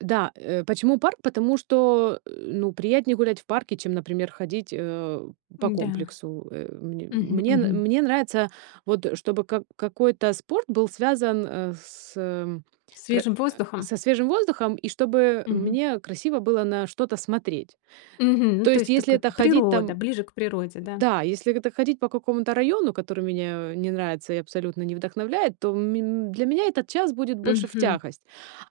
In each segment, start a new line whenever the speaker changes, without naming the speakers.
Да, э, почему парк? Потому что, ну, приятнее гулять в парке, чем, например, ходить, э, по
М-да.
комплексу. Э, мне
Мгм,
мне н
мгм.
мне нравится, вот, э, чтобы как какой-то спорт был связан, э, с м кр
Свежим
э,
воздухом?
со свежим воздухом, и чтобы
Мгм.
мне красиво было на что-то смотреть.
Мгм.
То
То
есть,
есть так
если
вот
это ходить
природа,
там
ближе к природе, да?
Да, если это так ходить по какому-то району, который меня не нравится и абсолютно не вдохновляет, то ме для меня этот час будет больше в
Мгм.
тягость.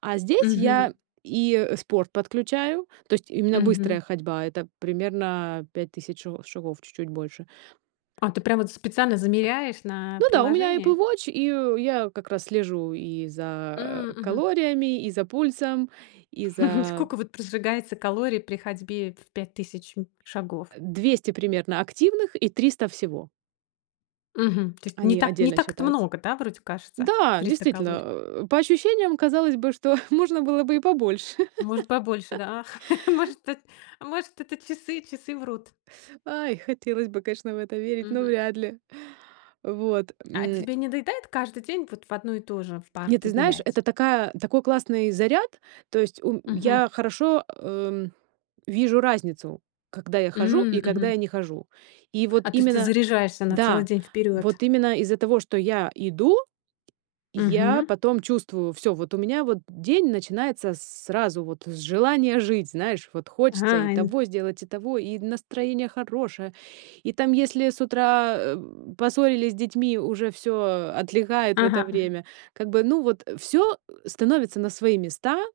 А здесь
Мгм.
я и, э, спорт подключаю, то есть именно
Мгм.
быстрая ходьба, это примерно 5 000 шаго шагов, чуть-чуть больше.
А, ты прямо вот специально замеряешь на
Ну да, у меня Apple
приложении?
Watch, и я как раз слежу и за,
М,
э,
мгм.
калориями, и за пульсом, и за
Сколько, вот, прожигается калорий при ходьбе в 5 000, м, шагов?
200 примерно активных и 300 всего.
Мгм, то есть не
Они
так не
отдельно
так это
считаются.
много, да, вроде кажется,
Да,
300 калорий.
действительно, э, по ощущениям казалось бы, что можно было бы и побольше.
Может, побольше, да? Может, эт может, это часы часы врут.
Ой, хотелось бы, конечно, в это верить, но
Мгм.
вряд ли. Вот.
А
М.
тебе не доедает каждый день вот в одно и то же в
Нет,
парке
ты знаешь,
гулять?
это такая такой классный заряд, то есть, у
Мгм.
я хорошо, эм, вижу разницу, когда я хожу
М,
и когда
мгм.
я не хожу. И вот
А, то есть ты
именно
заряжаешься на целый
да,
день вперёд?
вот именно из-за того, что я иду, я
Мгм.
потом чувствую: всё, вот у меня, вот день начинается сразу, вот с желания жить, знаешь, вот хочется и
Хайн
того сделать, и того, и настроение хорошее, и там, если с утра, эм, поссорились с детьми, уже всё отлегает в это
Ага, ага.
время. Как бы, ну, вот, э, всё, э, становится на свои места.